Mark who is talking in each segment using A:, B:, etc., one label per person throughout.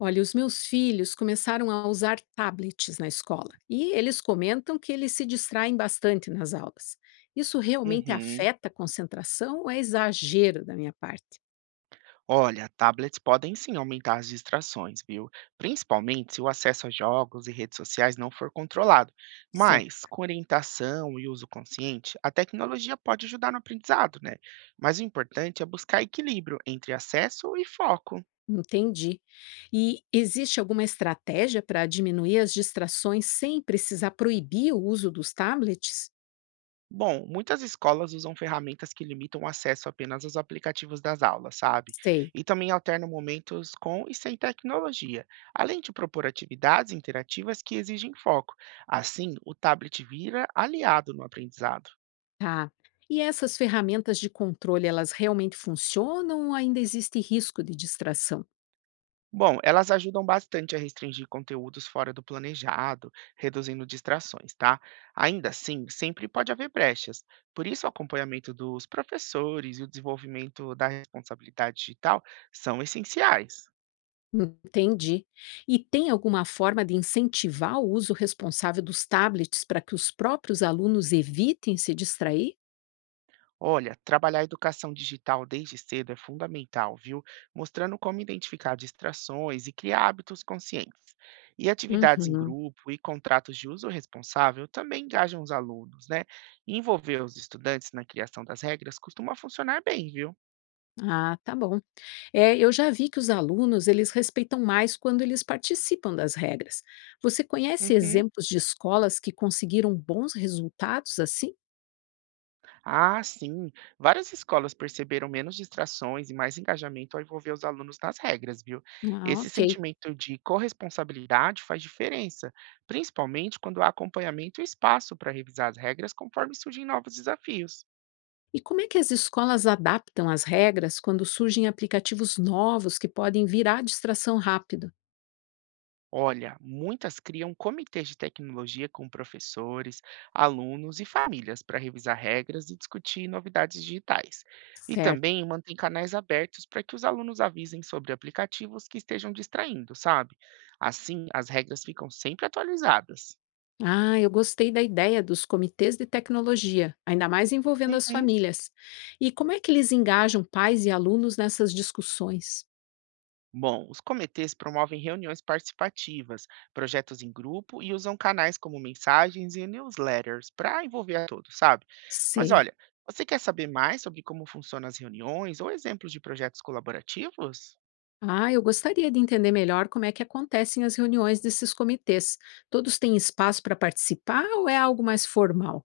A: Olha, os meus filhos começaram a usar tablets na escola e eles comentam que eles se distraem bastante nas aulas. Isso realmente
B: Uhum.
A: afeta a concentração ou é exagero da minha parte?
B: Olha, tablets podem sim aumentar as distrações, viu? Principalmente se o acesso a jogos e redes sociais não for controlado.
A: Certo.
B: Mas, com orientação e uso consciente, a tecnologia pode ajudar no aprendizado, né? Mas o importante é buscar equilíbrio entre acesso e foco.
A: Entendi. E existe alguma estratégia para diminuir as distrações sem precisar proibir o uso dos tablets?
B: Bom, muitas escolas usam ferramentas que limitam o acesso apenas aos aplicativos das aulas, sabe?
A: Sei,
B: E também alternam momentos com e sem tecnologia, além de propor atividades interativas que exigem foco. Assim, o tablet vira aliado no aprendizado.
A: tá. E essas ferramentas de controle, elas realmente funcionam ou ainda existe risco de distração?
B: Bom, elas ajudam bastante a restringir conteúdos fora do planejado, reduzindo distrações, tá? Ainda assim, sempre pode haver brechas. Por isso, o acompanhamento dos professores e o desenvolvimento da responsabilidade digital são essenciais.
A: Entendi. E tem alguma forma de incentivar o uso responsável dos tablets para que os próprios alunos evitem se distrair?
B: Olha, trabalhar a educação digital desde cedo é fundamental, viu? Mostrando como identificar distrações e criar hábitos conscientes. E atividades em
A: Uhum.
B: grupo e contratos de uso responsável também engajam os alunos, né? Envolver os estudantes na criação das regras costuma funcionar bem, viu?
A: Ah, tá bom. É, eu já vi que os alunos, eles respeitam mais quando eles participam das regras. Você conhece
B: Uhum.
A: exemplos de escolas que conseguiram bons resultados assim?
B: Ah, sim. Várias escolas perceberam menos distrações e mais engajamento ao envolver os alunos nas regras, viu?
A: Ah,
B: Esse
A: ok.
B: sentimento de corresponsabilidade faz diferença, principalmente quando há acompanhamento e espaço para revisar as regras conforme surgem novos desafios.
A: E como é que as escolas adaptam as regras quando surgem aplicativos novos que podem virar distração rápido?
B: Olha, muitas criam comitês de tecnologia com professores, alunos e famílias para revisar regras e discutir novidades digitais. E
A: Certo.
B: também mantém canais abertos para que os alunos avisem sobre aplicativos que estejam distraindo, sabe? Assim, as regras ficam sempre atualizadas.
A: Ah, eu gostei da ideia dos comitês de tecnologia, ainda mais envolvendo as
B: Uhum.
A: famílias. E como é que eles engajam pais e alunos nessas discussões?
B: Bom, os comitês promovem reuniões participativas, projetos em grupo e usam canais como mensagens e newsletters para envolver a todos, sabe? Mas
A: Sei.
B: olha, você quer saber mais sobre como funcionam as reuniões ou exemplos de projetos colaborativos?
A: Ah, eu gostaria de entender melhor como é que acontecem as reuniões desses comitês. Todos têm espaço para participar ou é algo mais formal?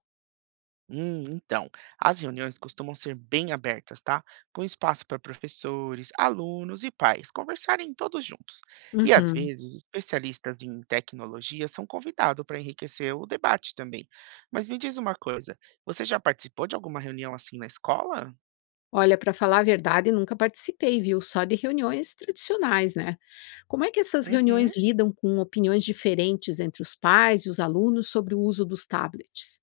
B: Então, as reuniões costumam ser bem abertas, tá? Com espaço para professores, alunos e pais conversarem todos juntos. E às
A: Uhum.
B: vezes, especialistas em tecnologia são convidados para enriquecer o debate também. Mas me diz uma coisa, você já participou de alguma reunião assim na escola?
A: Olha, para falar a verdade, nunca participei, viu? Só de reuniões tradicionais, né? Como é que essas
B: Uhum.
A: reuniões lidam com opiniões diferentes entre os pais e os alunos sobre o uso dos tablets?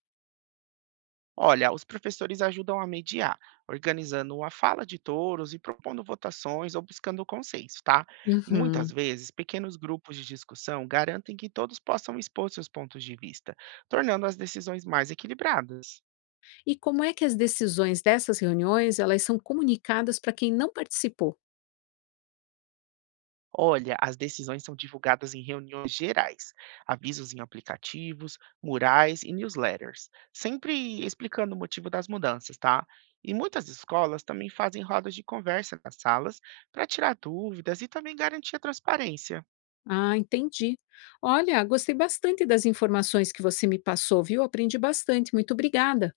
B: Olha, os professores ajudam a mediar, organizando a fala de touros e propondo votações ou buscando consenso, tá? E muitas
A: Uhum.
B: vezes, pequenos grupos de discussão garantem que todos possam expor seus pontos de vista, tornando as decisões mais equilibradas.
A: E como é que as decisões dessas reuniões, elas são comunicadas para quem não participou?
B: Olha, as decisões são divulgadas em reuniões gerais, avisos em aplicativos, murais e newsletters, sempre explicando o motivo das mudanças, tá? E muitas escolas também fazem rodas de conversa nas salas para tirar dúvidas e também garantir a transparência.
A: Ah, entendi. Olha, gostei bastante das informações que você me passou, viu? Aprendi bastante. Muito obrigada.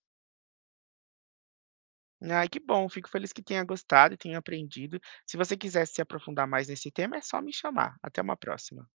B: Ai, que bom, fico feliz que tenha gostado e tenha aprendido. Se você quiser se aprofundar mais nesse tema, é só me chamar. Até uma próxima.